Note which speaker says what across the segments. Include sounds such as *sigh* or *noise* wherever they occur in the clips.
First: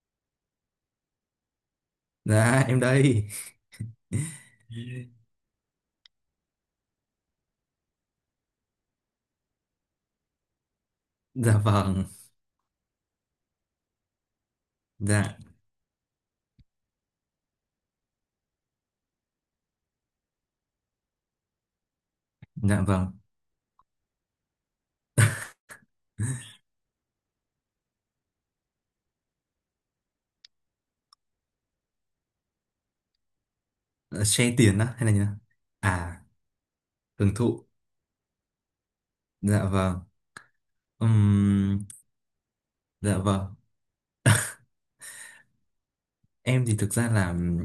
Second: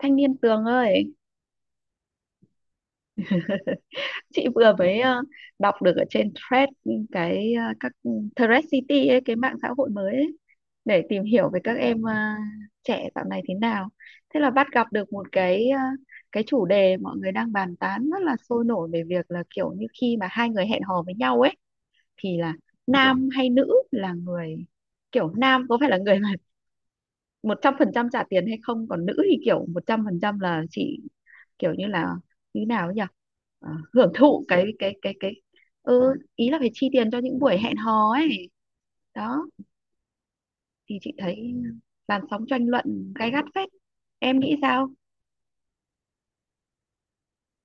Speaker 1: Thanh niên Tường ơi,
Speaker 2: Dạ em đây. *laughs*
Speaker 1: chị vừa mới đọc được ở trên thread các thread city ấy, cái mạng xã hội mới ấy, để tìm hiểu
Speaker 2: Dạ
Speaker 1: về các em
Speaker 2: vâng.
Speaker 1: trẻ dạo này thế nào. Thế là bắt gặp được một
Speaker 2: Dạ.
Speaker 1: cái chủ đề mọi người đang bàn tán rất là sôi nổi về việc là kiểu như khi mà hai người hẹn hò với nhau ấy thì là
Speaker 2: Dạ vâng.
Speaker 1: nam hay nữ là người, kiểu nam có phải là người mà một trăm phần trăm trả tiền hay không, còn nữ thì kiểu một trăm phần trăm là chỉ kiểu như là như nào ấy nhỉ? Hưởng
Speaker 2: Ờ,
Speaker 1: thụ
Speaker 2: Share tiền á hay là như nào? À,
Speaker 1: ý là phải chi tiền cho
Speaker 2: hưởng
Speaker 1: những buổi
Speaker 2: thụ.
Speaker 1: hẹn hò ấy đó,
Speaker 2: Dạ vâng.
Speaker 1: thì chị thấy
Speaker 2: Ừm,
Speaker 1: làn sóng tranh luận
Speaker 2: dạ
Speaker 1: gay gắt
Speaker 2: vâng.
Speaker 1: phết, em nghĩ sao?
Speaker 2: Em thì thực ra là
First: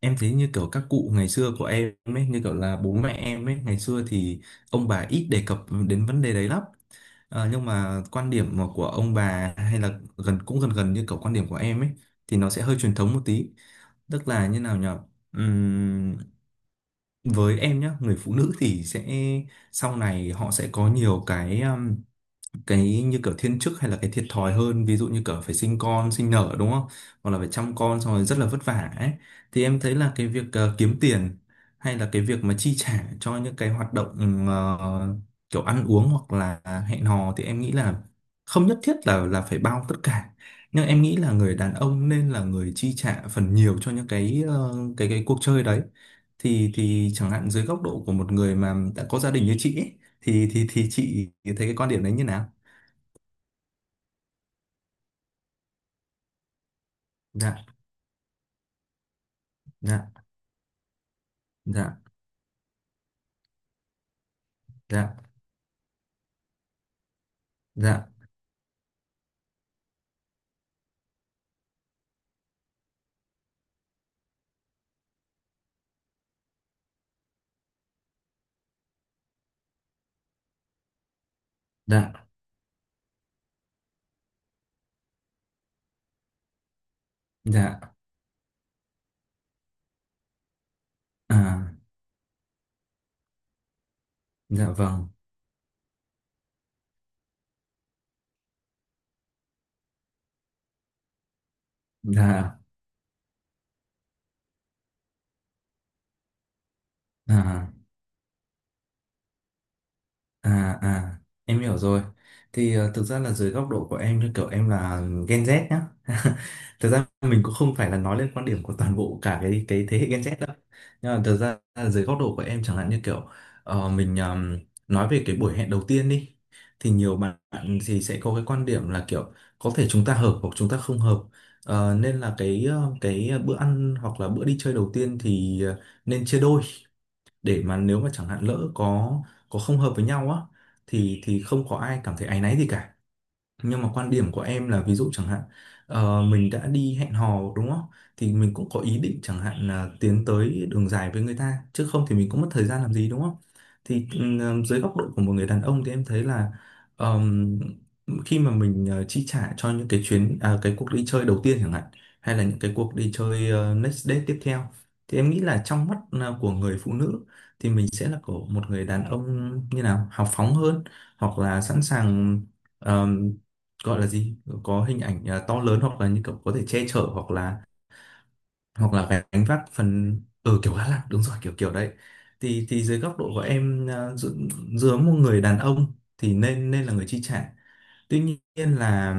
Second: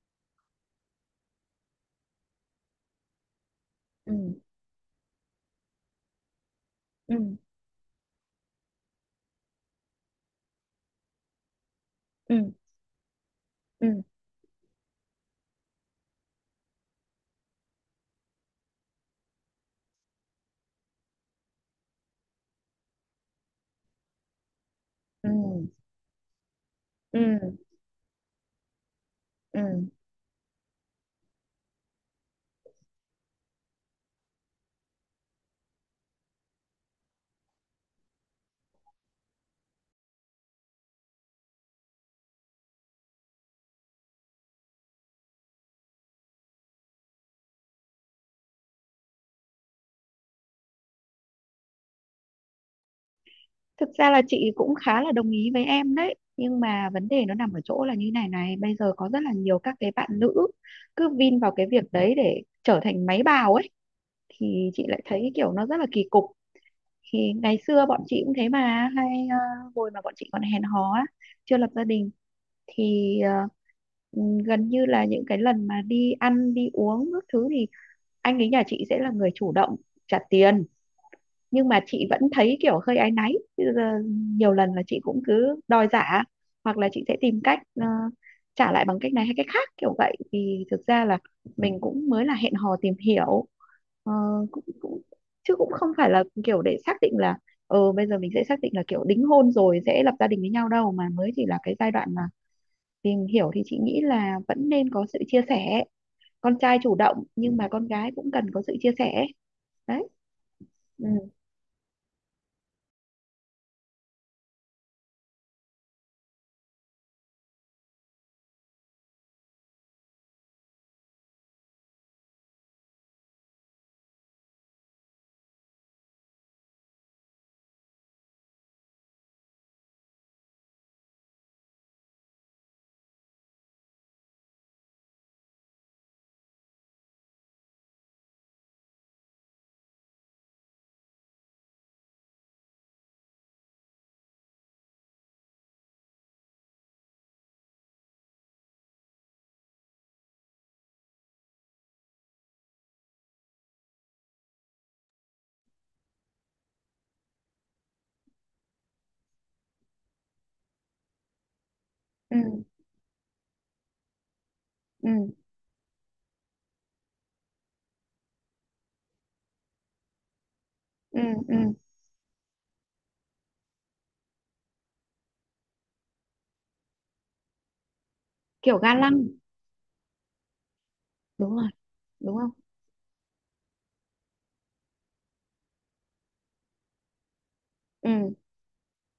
Speaker 2: em thấy như kiểu các cụ ngày xưa của em ấy, như kiểu là bố mẹ em ấy, ngày xưa
Speaker 1: Ừ.
Speaker 2: thì ông bà ít đề cập đến vấn đề đấy lắm.
Speaker 1: Ừ.
Speaker 2: Nhưng mà quan điểm mà của ông bà hay là gần cũng gần gần như kiểu quan điểm của em ấy
Speaker 1: Ừ.
Speaker 2: thì nó sẽ hơi truyền thống một tí.
Speaker 1: Ừ.
Speaker 2: Tức là như nào nhỉ? Với em nhá, người phụ nữ thì sẽ sau này họ sẽ có nhiều cái như kiểu thiên chức hay là cái thiệt thòi hơn, ví dụ như
Speaker 1: Ừ.
Speaker 2: kiểu phải sinh con sinh nở đúng không,
Speaker 1: Ừ.
Speaker 2: hoặc là phải chăm con xong rồi rất là vất vả ấy,
Speaker 1: Ừ.
Speaker 2: thì em thấy là cái việc kiếm tiền hay là cái việc mà chi trả cho những cái hoạt động kiểu ăn uống hoặc là hẹn hò thì em nghĩ là không nhất thiết là phải bao tất cả, nhưng em nghĩ là người đàn ông nên là người chi trả phần nhiều cho những cái cái cuộc chơi đấy. Thì chẳng hạn dưới góc độ của một người mà đã có gia đình như chị ấy, thì chị thấy cái quan điểm đấy như nào?
Speaker 1: Thực ra là chị cũng khá là đồng ý với em đấy, nhưng mà vấn đề nó nằm ở
Speaker 2: Dạ.
Speaker 1: chỗ là như này này, bây giờ có rất là nhiều các cái bạn
Speaker 2: Dạ.
Speaker 1: nữ cứ vin vào cái việc
Speaker 2: Dạ.
Speaker 1: đấy để trở thành máy bào ấy, thì chị lại
Speaker 2: Dạ.
Speaker 1: thấy kiểu nó rất là kỳ cục. Thì ngày xưa
Speaker 2: Dạ.
Speaker 1: bọn chị cũng thế mà, hay hồi mà bọn chị còn hẹn hò á, chưa lập gia đình thì gần như là những cái lần mà đi ăn đi uống các thứ thì anh ấy nhà chị sẽ là người chủ động trả tiền, nhưng mà chị
Speaker 2: Dạ.
Speaker 1: vẫn thấy kiểu hơi áy náy. Bây giờ nhiều lần là chị cũng cứ đòi giả, hoặc là chị sẽ tìm cách
Speaker 2: Dạ.
Speaker 1: trả lại bằng cách này hay cách khác kiểu vậy, vì thực ra là
Speaker 2: À.
Speaker 1: mình cũng mới là hẹn hò tìm hiểu. Ờ, cũng,
Speaker 2: Dạ
Speaker 1: cũng
Speaker 2: vâng.
Speaker 1: chứ cũng không phải là kiểu để xác định là, ờ bây giờ mình sẽ xác định là kiểu đính hôn rồi sẽ lập gia đình với nhau đâu, mà mới chỉ là cái giai đoạn mà
Speaker 2: Dạ.
Speaker 1: tìm hiểu, thì chị nghĩ là vẫn nên có sự chia sẻ, con trai chủ động nhưng mà
Speaker 2: À.
Speaker 1: con gái cũng cần có sự chia sẻ. Đấy.
Speaker 2: À
Speaker 1: Ừ.
Speaker 2: à, em hiểu rồi. Thì thực ra là dưới góc độ của em, như kiểu em là Gen Z nhá, *laughs* thực ra mình cũng không phải là nói lên quan điểm của toàn bộ cả cái thế hệ Gen Z đâu, nhưng mà thực ra là dưới góc độ của em chẳng hạn, như kiểu mình nói về cái buổi hẹn đầu tiên đi, thì nhiều bạn thì sẽ có cái quan điểm là kiểu có thể chúng ta hợp hoặc chúng ta không hợp. Nên là cái bữa ăn hoặc là bữa đi chơi đầu tiên thì nên chia đôi, để mà nếu mà chẳng hạn lỡ có không hợp với nhau á thì không có ai cảm thấy áy náy gì cả. Nhưng mà quan điểm của em là ví dụ chẳng hạn, mình đã đi hẹn hò đúng không, thì mình cũng có ý định chẳng hạn là tiến tới đường dài với người ta, chứ không thì mình cũng mất thời gian làm gì đúng không. Thì dưới góc độ của một người đàn ông thì em thấy là ờm, khi mà mình chi trả cho những cái cuộc đi chơi đầu tiên chẳng hạn,
Speaker 1: Ừ.
Speaker 2: hay là những cái cuộc đi chơi next date tiếp theo,
Speaker 1: Ừ.
Speaker 2: thì em nghĩ là trong mắt của người phụ nữ thì mình sẽ là của một người đàn ông như nào hào phóng hơn,
Speaker 1: Ừ.
Speaker 2: hoặc
Speaker 1: Ừ.
Speaker 2: là sẵn sàng, gọi là gì, có hình ảnh to lớn, hoặc là như kiểu có thể che chở,
Speaker 1: Kiểu
Speaker 2: hoặc
Speaker 1: ga lăng.
Speaker 2: là gánh vác phần ở kiểu Á Lạc, đúng rồi, kiểu
Speaker 1: Đúng rồi.
Speaker 2: kiểu đấy.
Speaker 1: Đúng không?
Speaker 2: Thì dưới góc độ của em giữa một người đàn ông thì nên nên là người chi trả. Tuy
Speaker 1: Ừ.
Speaker 2: nhiên là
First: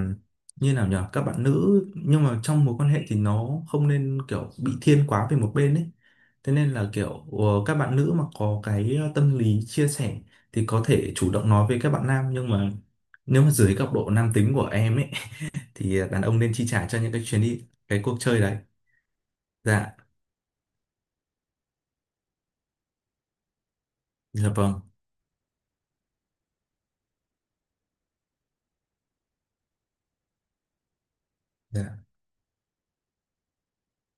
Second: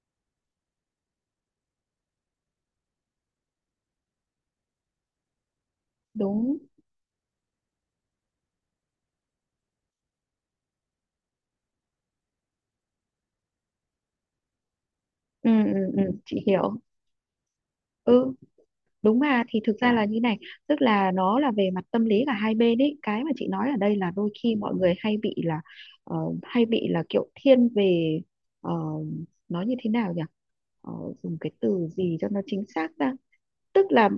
Speaker 2: như nào nhở, các bạn nữ nhưng mà trong mối quan hệ thì nó không nên kiểu bị thiên quá về một bên ấy. Thế
Speaker 1: Đúng.
Speaker 2: nên là kiểu các bạn nữ mà có tâm lý chia sẻ thì có thể chủ động nói với các bạn nam, nhưng mà nếu mà dưới góc độ nam tính của em ấy
Speaker 1: Ừ. Ừ.
Speaker 2: thì
Speaker 1: Ừ,
Speaker 2: đàn ông
Speaker 1: chị
Speaker 2: nên chi
Speaker 1: hiểu.
Speaker 2: trả cho những cái chuyến đi cái cuộc
Speaker 1: Ừ,
Speaker 2: chơi đấy.
Speaker 1: đúng mà. Thì thực ra
Speaker 2: Dạ.
Speaker 1: là như này, tức là nó là về mặt tâm lý cả hai bên ấy, cái mà chị nói ở đây là đôi
Speaker 2: Dạ
Speaker 1: khi mọi
Speaker 2: vâng.
Speaker 1: người hay bị là ờ, hay bị là kiểu thiên về, ờ, nói như thế nào nhỉ? Ờ, Dùng cái từ
Speaker 2: Dạ.
Speaker 1: gì cho nó chính xác ra, tức là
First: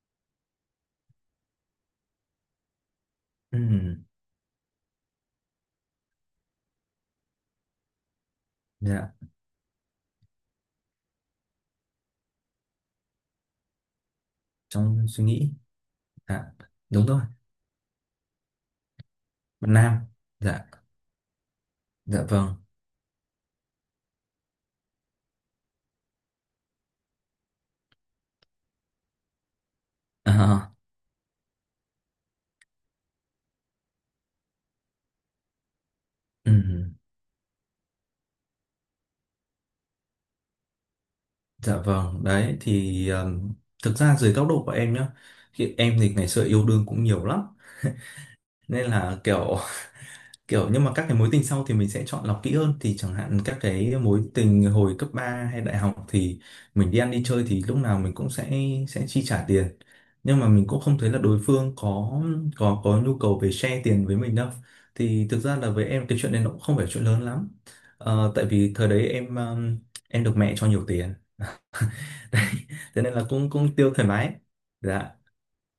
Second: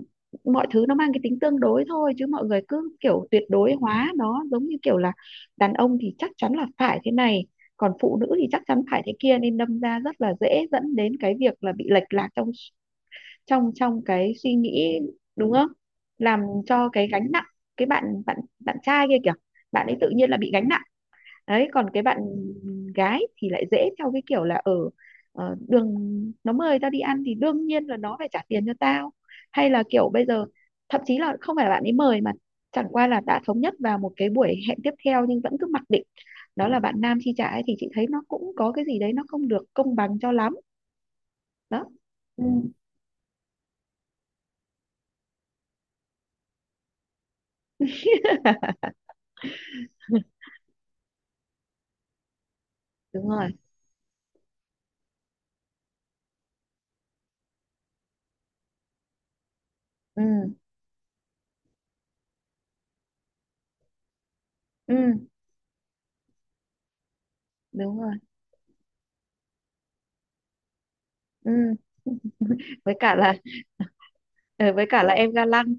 Speaker 1: mọi thứ nó mang cái tính tương đối thôi, chứ mọi người cứ kiểu tuyệt đối
Speaker 2: Ừm,
Speaker 1: hóa nó, giống như kiểu là đàn ông thì chắc chắn là phải thế này, còn phụ nữ thì chắc chắn phải
Speaker 2: dạ.
Speaker 1: thế kia, nên đâm ra rất là dễ dẫn đến cái việc là bị lệch lạc trong trong trong cái suy nghĩ,
Speaker 2: Trong suy
Speaker 1: đúng
Speaker 2: nghĩ.
Speaker 1: không? Làm
Speaker 2: Dạ
Speaker 1: cho
Speaker 2: đúng
Speaker 1: cái
Speaker 2: rồi.
Speaker 1: gánh nặng, cái bạn bạn bạn trai kia kìa,
Speaker 2: Bạn
Speaker 1: bạn ấy
Speaker 2: nam.
Speaker 1: tự nhiên là bị
Speaker 2: Dạ.
Speaker 1: gánh nặng. Đấy, còn cái bạn
Speaker 2: Dạ vâng.
Speaker 1: gái thì lại dễ theo cái kiểu là ở, đường nó mời tao đi ăn thì đương nhiên là nó phải trả tiền cho tao, hay là kiểu bây giờ
Speaker 2: À,
Speaker 1: thậm chí là không phải là bạn ấy mời, mà chẳng qua là đã thống nhất vào một cái buổi hẹn tiếp theo nhưng vẫn cứ mặc định đó là
Speaker 2: ừm,
Speaker 1: bạn nam chi trả ấy, thì chị thấy nó cũng có cái gì đấy nó không được công bằng cho lắm.
Speaker 2: dạ
Speaker 1: Đó.
Speaker 2: vâng.
Speaker 1: Ừ.
Speaker 2: Đấy thì thực ra dưới góc độ của em nhá, thì em thì ngày xưa yêu đương cũng nhiều lắm, nên
Speaker 1: *laughs*
Speaker 2: là kiểu kiểu, nhưng mà các cái mối tình sau thì mình sẽ chọn lọc kỹ hơn, thì chẳng
Speaker 1: Đúng
Speaker 2: hạn
Speaker 1: rồi.
Speaker 2: các cái mối tình hồi cấp 3 hay đại học thì mình đi ăn đi chơi thì lúc nào mình cũng sẽ chi trả tiền,
Speaker 1: Ừ.
Speaker 2: nhưng mà mình cũng không thấy là đối phương có nhu cầu về share tiền với mình đâu.
Speaker 1: Ừ.
Speaker 2: Thì thực ra là với em cái chuyện này nó cũng không phải chuyện lớn lắm.
Speaker 1: Đúng rồi.
Speaker 2: Tại vì thời đấy em được mẹ cho nhiều tiền.
Speaker 1: Ừ,
Speaker 2: *laughs* Đấy,
Speaker 1: với
Speaker 2: thế nên
Speaker 1: cả
Speaker 2: là
Speaker 1: là
Speaker 2: cũng cũng tiêu thoải mái. Dạ.
Speaker 1: em ga lăng.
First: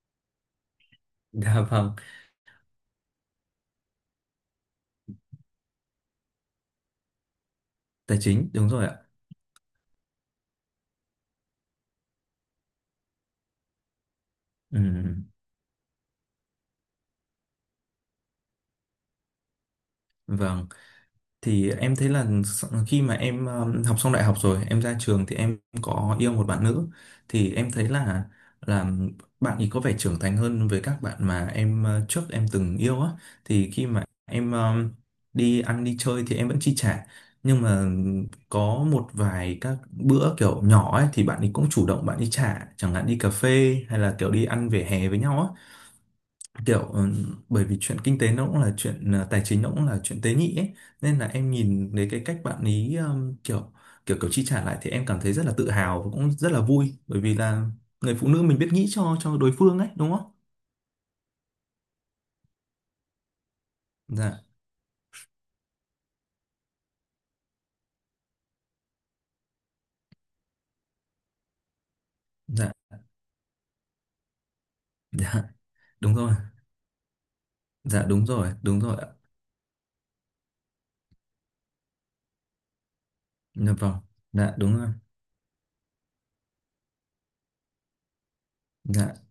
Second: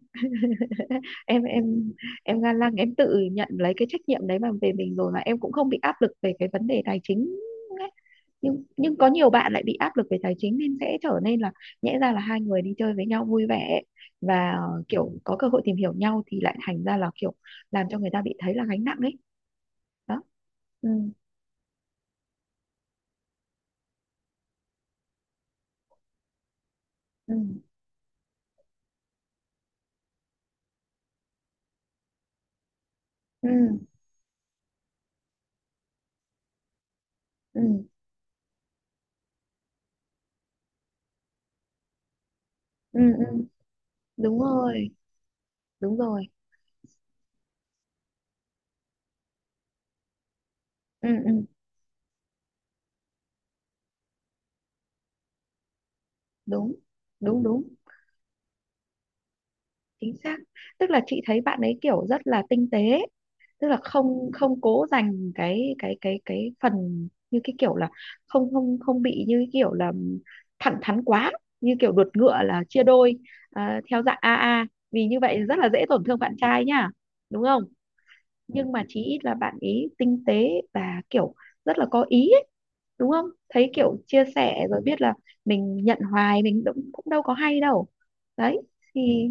Speaker 1: *laughs*
Speaker 2: *laughs*
Speaker 1: em
Speaker 2: Dạ vâng.
Speaker 1: em em ga lăng, em tự nhận lấy cái trách nhiệm đấy mà về mình rồi, mà em cũng không bị áp lực về cái vấn đề tài chính ấy.
Speaker 2: Tài chính
Speaker 1: nhưng
Speaker 2: đúng rồi
Speaker 1: nhưng
Speaker 2: ạ.
Speaker 1: có nhiều bạn lại bị áp lực về tài chính nên sẽ trở nên là, nhẽ ra là hai người đi chơi với nhau vui vẻ và
Speaker 2: Ừ,
Speaker 1: kiểu có cơ hội tìm hiểu nhau, thì lại thành ra là kiểu làm cho người ta bị thấy là gánh nặng ấy. Đó.
Speaker 2: vâng.
Speaker 1: Ừ.
Speaker 2: Thì em thấy là s- khi mà em học xong đại học rồi em ra trường thì em có yêu một bạn nữ,
Speaker 1: Ừ.
Speaker 2: thì em thấy là là bạn ấy có vẻ trưởng thành hơn với các bạn mà em trước em từng yêu á.
Speaker 1: Ừ.
Speaker 2: Thì khi mà em đi ăn đi chơi thì em vẫn chi trả, nhưng
Speaker 1: Ừ.
Speaker 2: mà có một vài các bữa kiểu nhỏ ấy thì bạn ấy cũng chủ động bạn ấy trả, chẳng
Speaker 1: Ừ.
Speaker 2: hạn đi cà
Speaker 1: Ừ.
Speaker 2: phê hay là kiểu
Speaker 1: Đúng
Speaker 2: đi ăn vỉa
Speaker 1: rồi.
Speaker 2: hè với nhau á,
Speaker 1: Đúng rồi.
Speaker 2: kiểu ừ, bởi vì chuyện kinh tế nó cũng là chuyện tài chính, nó cũng là chuyện tế nhị ấy,
Speaker 1: Ừ.
Speaker 2: nên là
Speaker 1: Ừ.
Speaker 2: em nhìn thấy cái cách bạn ý kiểu kiểu kiểu chi trả lại thì em cảm thấy rất là tự hào và cũng rất là
Speaker 1: Đúng.
Speaker 2: vui, bởi vì
Speaker 1: Đúng. Đúng.
Speaker 2: là người phụ nữ mình biết nghĩ cho đối phương ấy đúng
Speaker 1: Chính
Speaker 2: không?
Speaker 1: xác, tức là chị thấy bạn ấy kiểu rất là tinh tế, tức là không
Speaker 2: Dạ.
Speaker 1: không cố dành cái phần như cái kiểu là, không không không bị như cái kiểu là thẳng thắn quá, như kiểu đột ngựa là
Speaker 2: Dạ.
Speaker 1: chia đôi, à, theo dạng AA, vì như
Speaker 2: Dạ
Speaker 1: vậy rất là dễ tổn
Speaker 2: đúng
Speaker 1: thương
Speaker 2: rồi.
Speaker 1: bạn trai nhá, đúng không?
Speaker 2: Dạ đúng rồi,
Speaker 1: Nhưng
Speaker 2: đúng
Speaker 1: mà
Speaker 2: rồi
Speaker 1: chí
Speaker 2: ạ.
Speaker 1: ít là bạn ý tinh tế và kiểu rất là có ý ấy, đúng không, thấy
Speaker 2: Dạ vâng.
Speaker 1: kiểu chia
Speaker 2: Dạ
Speaker 1: sẻ
Speaker 2: đúng
Speaker 1: rồi
Speaker 2: rồi.
Speaker 1: biết là mình nhận hoài mình cũng cũng đâu có hay đâu. Đấy,
Speaker 2: Dạ.
Speaker 1: thì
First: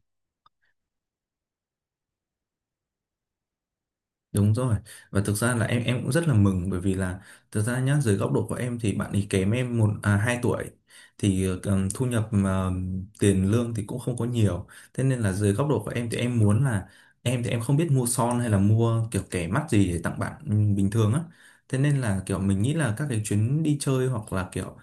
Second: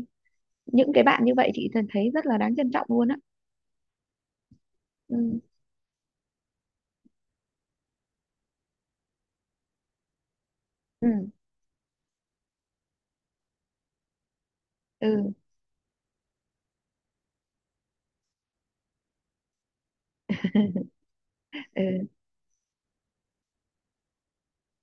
Speaker 1: những cái bạn như vậy chị thấy rất là đáng trân trọng luôn á.
Speaker 2: Đúng rồi. Và thực
Speaker 1: Ừ.
Speaker 2: ra là em cũng rất là mừng, bởi vì là thực ra nhá, dưới góc độ của em thì bạn ấy kém em một à, 2 tuổi,
Speaker 1: Ừ.
Speaker 2: thì thu nhập mà tiền lương thì cũng không có nhiều. Thế nên là
Speaker 1: Ừ.
Speaker 2: dưới góc độ của em thì em muốn là em thì em không biết mua son hay là mua kiểu kẻ mắt gì để tặng bạn bình thường á. Thế nên
Speaker 1: Ừ.
Speaker 2: là kiểu mình nghĩ là các cái chuyến đi chơi hoặc là kiểu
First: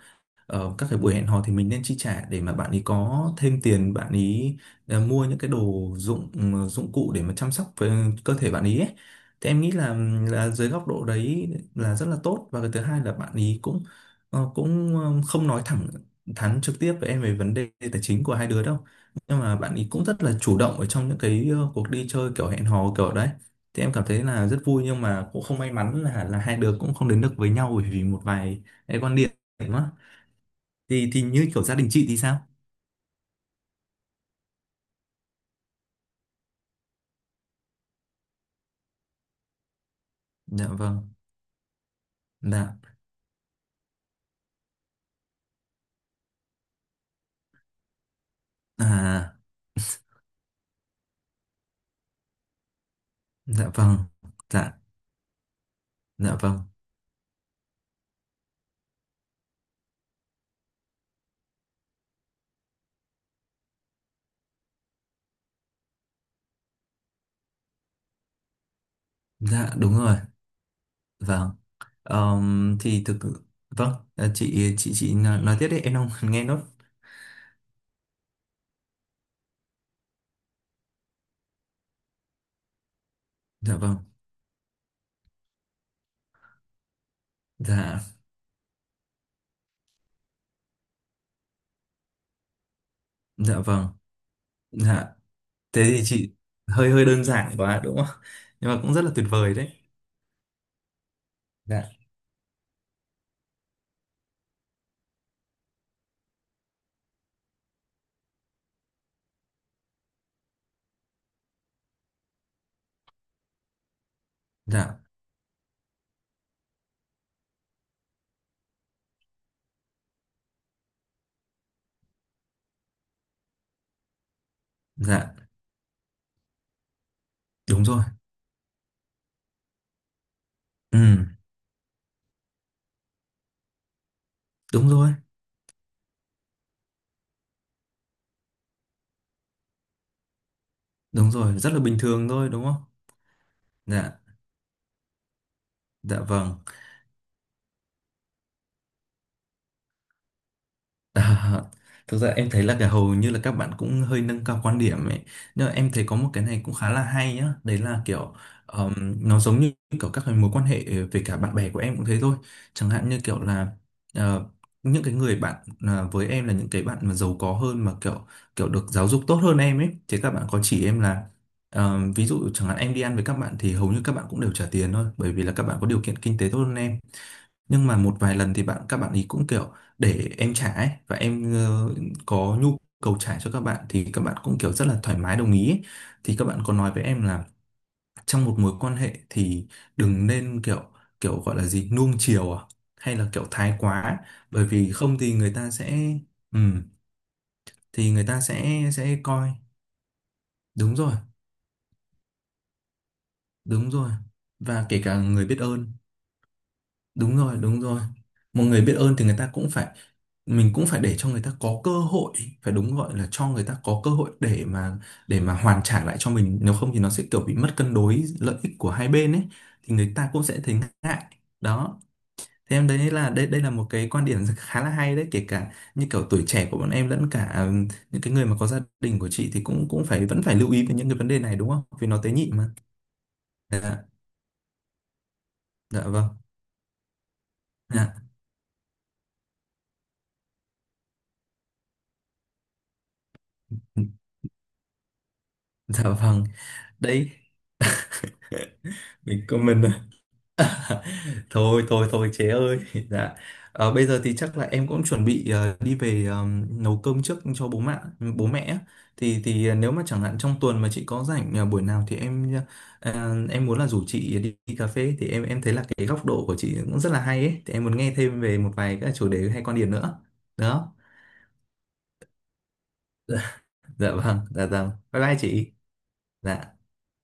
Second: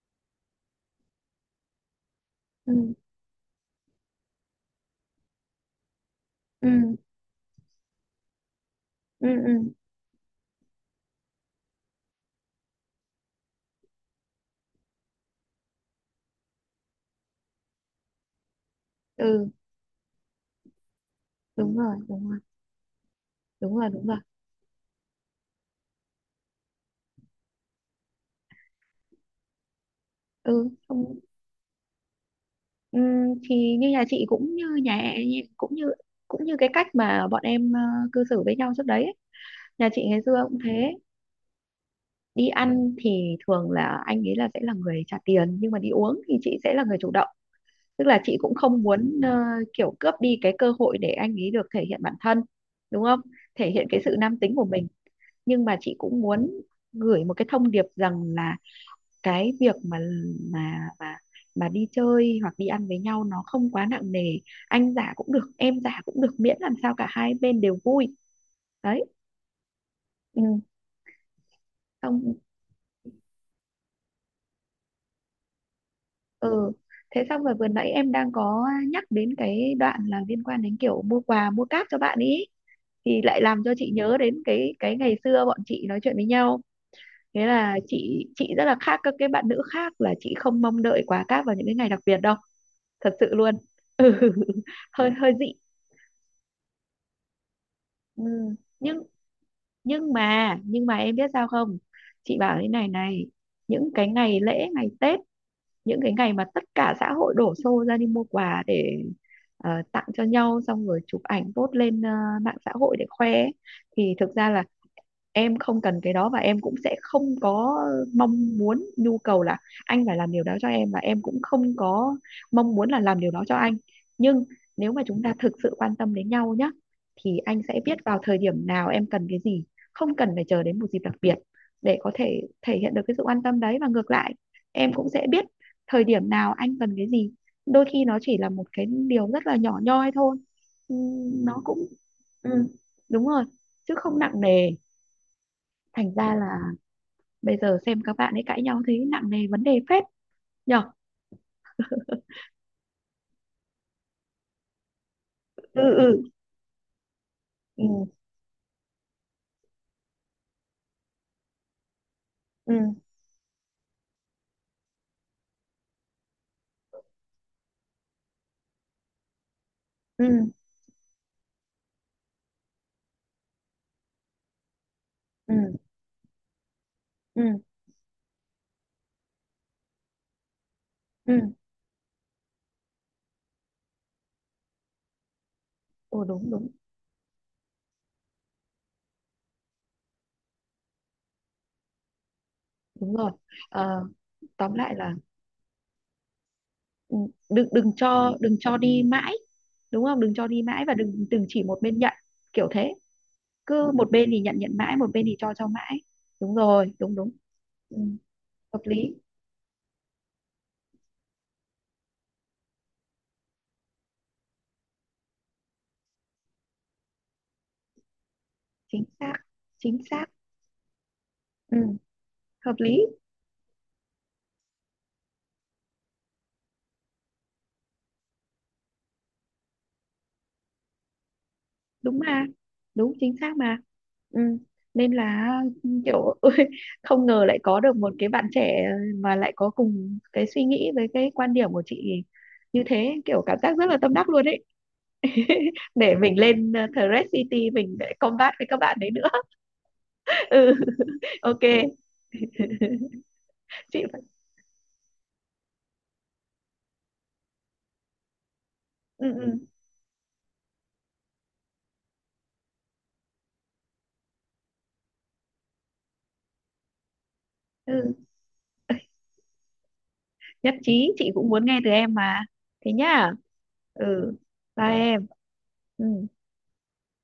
Speaker 2: Các cái buổi hẹn hò thì mình nên chi trả để mà bạn
Speaker 1: Ừ.
Speaker 2: ấy có thêm tiền, bạn ấy mua những cái đồ dụng ừ,
Speaker 1: Ừ.
Speaker 2: dụng cụ để mà chăm sóc với cơ thể bạn ấy ấy.
Speaker 1: Ừ.
Speaker 2: Thì
Speaker 1: Ừ.
Speaker 2: em nghĩ là dưới góc độ đấy là rất là tốt, và cái thứ hai là bạn ấy cũng không nói thẳng thắn trực tiếp với em về vấn đề tài chính của hai đứa đâu, nhưng
Speaker 1: Ừ.
Speaker 2: mà bạn ấy cũng rất là chủ động ở trong những
Speaker 1: Đúng
Speaker 2: cuộc
Speaker 1: rồi.
Speaker 2: đi
Speaker 1: Đúng
Speaker 2: chơi
Speaker 1: rồi.
Speaker 2: kiểu hẹn hò kiểu đấy.
Speaker 1: Đúng
Speaker 2: Thì
Speaker 1: rồi.
Speaker 2: em cảm
Speaker 1: Đúng rồi.
Speaker 2: thấy là rất vui, nhưng mà cũng không may mắn là hai đứa cũng không đến được với nhau bởi vì một vài cái quan điểm đó.
Speaker 1: Ừ,
Speaker 2: thì
Speaker 1: không.
Speaker 2: thì như kiểu gia đình chị thì sao?
Speaker 1: Ừ, thì như nhà chị cũng như cũng như cái cách mà bọn em cư xử với nhau trước đấy ấy. Nhà chị ngày xưa cũng
Speaker 2: Dạ
Speaker 1: thế,
Speaker 2: vâng.
Speaker 1: đi
Speaker 2: Dạ.
Speaker 1: ăn thì thường là anh ấy là sẽ là người trả tiền, nhưng mà đi uống thì chị sẽ là người chủ động, tức là chị cũng không muốn
Speaker 2: À.
Speaker 1: kiểu cướp đi cái cơ hội để anh ấy được thể hiện bản thân, đúng không, thể
Speaker 2: Dạ
Speaker 1: hiện
Speaker 2: vâng.
Speaker 1: cái sự nam tính của
Speaker 2: Dạ.
Speaker 1: mình. Nhưng mà chị cũng
Speaker 2: Dạ
Speaker 1: muốn
Speaker 2: vâng.
Speaker 1: gửi một cái thông điệp rằng là, cái việc mà mà mà đi chơi hoặc đi ăn với nhau nó không quá nặng nề, anh giả cũng được em giả cũng được, miễn làm sao cả hai bên đều vui. Đấy.
Speaker 2: Dạ đúng rồi.
Speaker 1: Ừ.
Speaker 2: Vâng.
Speaker 1: Xong.
Speaker 2: Thì thực vâng, chị chị nói tiếp đi, em đang *laughs* nghe nốt.
Speaker 1: Ừ, thế xong rồi vừa nãy em đang có nhắc đến cái đoạn là liên quan đến kiểu mua quà mua cáp cho bạn ý, thì lại làm cho
Speaker 2: Dạ
Speaker 1: chị
Speaker 2: vâng.
Speaker 1: nhớ đến cái ngày xưa bọn chị nói chuyện với nhau. Thế là
Speaker 2: Dạ.
Speaker 1: chị rất là khác các cái bạn nữ khác là chị không mong đợi quà cáp vào những cái ngày đặc biệt đâu, thật sự luôn,
Speaker 2: Dạ vâng.
Speaker 1: hơi
Speaker 2: Dạ.
Speaker 1: hơi dị.
Speaker 2: Thế thì chị hơi hơi đơn giản quá đúng không,
Speaker 1: Ừ.
Speaker 2: nhưng mà cũng rất
Speaker 1: nhưng
Speaker 2: là tuyệt vời đấy.
Speaker 1: nhưng mà em biết sao không,
Speaker 2: Dạ.
Speaker 1: chị bảo thế này này, những cái ngày lễ ngày Tết, những cái ngày mà tất cả xã hội đổ xô ra đi mua quà để tặng cho nhau, xong rồi chụp ảnh post lên mạng xã hội để khoe ấy, thì thực ra là
Speaker 2: Dạ.
Speaker 1: em không cần cái đó, và em cũng sẽ không có mong muốn nhu cầu là anh phải làm điều đó cho em, và em cũng không có mong muốn là làm điều đó cho anh. Nhưng nếu mà chúng ta
Speaker 2: Dạ
Speaker 1: thực sự quan tâm đến nhau nhá, thì anh sẽ
Speaker 2: đúng
Speaker 1: biết
Speaker 2: rồi.
Speaker 1: vào thời điểm nào em cần cái gì, không cần phải chờ đến một dịp
Speaker 2: Ừ
Speaker 1: đặc biệt để có thể thể hiện được cái sự quan tâm đấy, và ngược lại
Speaker 2: đúng
Speaker 1: em cũng
Speaker 2: rồi,
Speaker 1: sẽ biết thời điểm nào anh cần cái gì. Đôi khi nó chỉ là một cái điều rất là nhỏ nhoi thôi.
Speaker 2: đúng rồi,
Speaker 1: Nó
Speaker 2: rất
Speaker 1: cũng
Speaker 2: là bình thường thôi đúng
Speaker 1: ừ,
Speaker 2: không.
Speaker 1: đúng rồi, chứ không
Speaker 2: Dạ.
Speaker 1: nặng nề. Thành
Speaker 2: Dạ
Speaker 1: ra
Speaker 2: vâng.
Speaker 1: là bây giờ xem các bạn ấy cãi nhau thấy nặng nề vấn đề phết nhở.
Speaker 2: À, thực ra em thấy là cả hầu như là các bạn cũng hơi nâng cao quan điểm ấy,
Speaker 1: Ừ.
Speaker 2: nhưng mà
Speaker 1: Dạ.
Speaker 2: em
Speaker 1: Ừ,
Speaker 2: thấy có
Speaker 1: vâng.
Speaker 2: một cái này cũng khá là hay nhá, đấy
Speaker 1: Ừ.
Speaker 2: là kiểu ờm, nó giống như kiểu các cái mối quan hệ về cả bạn bè của em cũng thế thôi.
Speaker 1: Ừ.
Speaker 2: Chẳng hạn như kiểu là ờ, những cái người bạn, với em là những cái bạn mà giàu có hơn mà kiểu kiểu được giáo dục tốt hơn em ấy, thì các
Speaker 1: Ừ.
Speaker 2: bạn có chỉ em là ví dụ chẳng hạn em đi ăn với các bạn thì hầu như các bạn cũng đều trả tiền thôi, bởi vì là các
Speaker 1: Ừ.
Speaker 2: bạn có điều kiện kinh tế tốt hơn em,
Speaker 1: Ừ.
Speaker 2: nhưng mà một vài lần thì các bạn ý cũng kiểu để em trả ấy, và
Speaker 1: Ừ.
Speaker 2: em có nhu cầu trả cho các bạn thì các bạn cũng kiểu rất là thoải mái đồng ý ấy.
Speaker 1: Ừ.
Speaker 2: Thì các
Speaker 1: Đúng.
Speaker 2: bạn
Speaker 1: Đúng.
Speaker 2: có nói với em là trong một mối quan hệ thì đừng nên kiểu kiểu, gọi là gì, nuông chiều à
Speaker 1: Đúng
Speaker 2: hay là
Speaker 1: rồi.
Speaker 2: kiểu thái
Speaker 1: Ờ,
Speaker 2: quá, bởi
Speaker 1: Tóm
Speaker 2: vì
Speaker 1: lại là,
Speaker 2: không thì người ta sẽ ừ,
Speaker 1: ừ, đừng đừng
Speaker 2: thì người
Speaker 1: cho
Speaker 2: ta
Speaker 1: đừng cho
Speaker 2: sẽ
Speaker 1: đi
Speaker 2: sẽ
Speaker 1: mãi,
Speaker 2: coi
Speaker 1: đúng không, đừng cho đi mãi, và
Speaker 2: đúng rồi,
Speaker 1: đừng đừng chỉ một bên nhận, kiểu thế, cứ
Speaker 2: đúng
Speaker 1: một
Speaker 2: rồi,
Speaker 1: bên thì nhận nhận
Speaker 2: và
Speaker 1: mãi,
Speaker 2: kể
Speaker 1: một
Speaker 2: cả
Speaker 1: bên thì
Speaker 2: người biết
Speaker 1: cho
Speaker 2: ơn.
Speaker 1: mãi. Đúng rồi. Đúng. Đúng.
Speaker 2: Đúng rồi, đúng
Speaker 1: Ừ,
Speaker 2: rồi. Một người
Speaker 1: hợp
Speaker 2: biết
Speaker 1: lý.
Speaker 2: ơn thì người ta cũng phải, mình cũng phải để cho người ta có cơ hội, phải đúng, gọi là cho người ta có cơ hội để mà hoàn trả lại cho mình, nếu không thì nó sẽ kiểu bị mất cân đối lợi ích của
Speaker 1: Chính
Speaker 2: hai
Speaker 1: xác.
Speaker 2: bên ấy, thì
Speaker 1: Chính
Speaker 2: người
Speaker 1: xác.
Speaker 2: ta cũng sẽ thấy ngại.
Speaker 1: Ừ,
Speaker 2: Đó.
Speaker 1: hợp
Speaker 2: Thế em
Speaker 1: lý.
Speaker 2: thấy là đây đây là một cái quan điểm khá là hay đấy, kể cả như kiểu tuổi trẻ của bọn em lẫn cả những cái người mà có gia đình của chị thì cũng cũng phải vẫn phải lưu ý về những cái vấn đề này đúng không? Vì nó
Speaker 1: Đúng
Speaker 2: tế
Speaker 1: mà.
Speaker 2: nhị mà.
Speaker 1: Đúng, chính xác mà.
Speaker 2: Dạ,
Speaker 1: Ừ. Nên là, ừ,
Speaker 2: dạ
Speaker 1: kiểu
Speaker 2: vâng.
Speaker 1: *laughs* ôi, không ngờ lại có được một
Speaker 2: Dạ,
Speaker 1: cái bạn trẻ mà lại có cùng cái suy nghĩ với cái quan điểm của chị như thế, kiểu cảm giác rất là tâm đắc luôn ấy. *laughs*
Speaker 2: dạ
Speaker 1: Để mình
Speaker 2: vâng.
Speaker 1: lên Thread
Speaker 2: Đấy,
Speaker 1: City mình để combat với các bạn đấy nữa.
Speaker 2: mình comment.
Speaker 1: *laughs* Ừ, ok.
Speaker 2: Thôi thôi thôi chế ơi. *laughs* Dạ. Ờ,
Speaker 1: chị
Speaker 2: bây giờ
Speaker 1: phải-
Speaker 2: thì chắc là em cũng chuẩn bị đi về, nấu cơm trước cho bố mẹ á.
Speaker 1: ừ,
Speaker 2: thì
Speaker 1: ừ,
Speaker 2: thì nếu mà chẳng hạn trong tuần mà chị có rảnh buổi nào thì em em muốn là rủ chị đi cà phê. Thì em thấy là cái góc độ của chị cũng rất là hay ấy, thì em muốn nghe
Speaker 1: ừ.
Speaker 2: thêm về một vài các chủ đề hay quan điểm nữa.
Speaker 1: Nhất
Speaker 2: Đó.
Speaker 1: trí, chị cũng muốn nghe từ em mà, thế nhá.
Speaker 2: Dạ
Speaker 1: Ừ,
Speaker 2: vâng, dạ
Speaker 1: bye
Speaker 2: vâng, bye
Speaker 1: em.
Speaker 2: bye chị.
Speaker 1: Ừ.
Speaker 2: Dạ.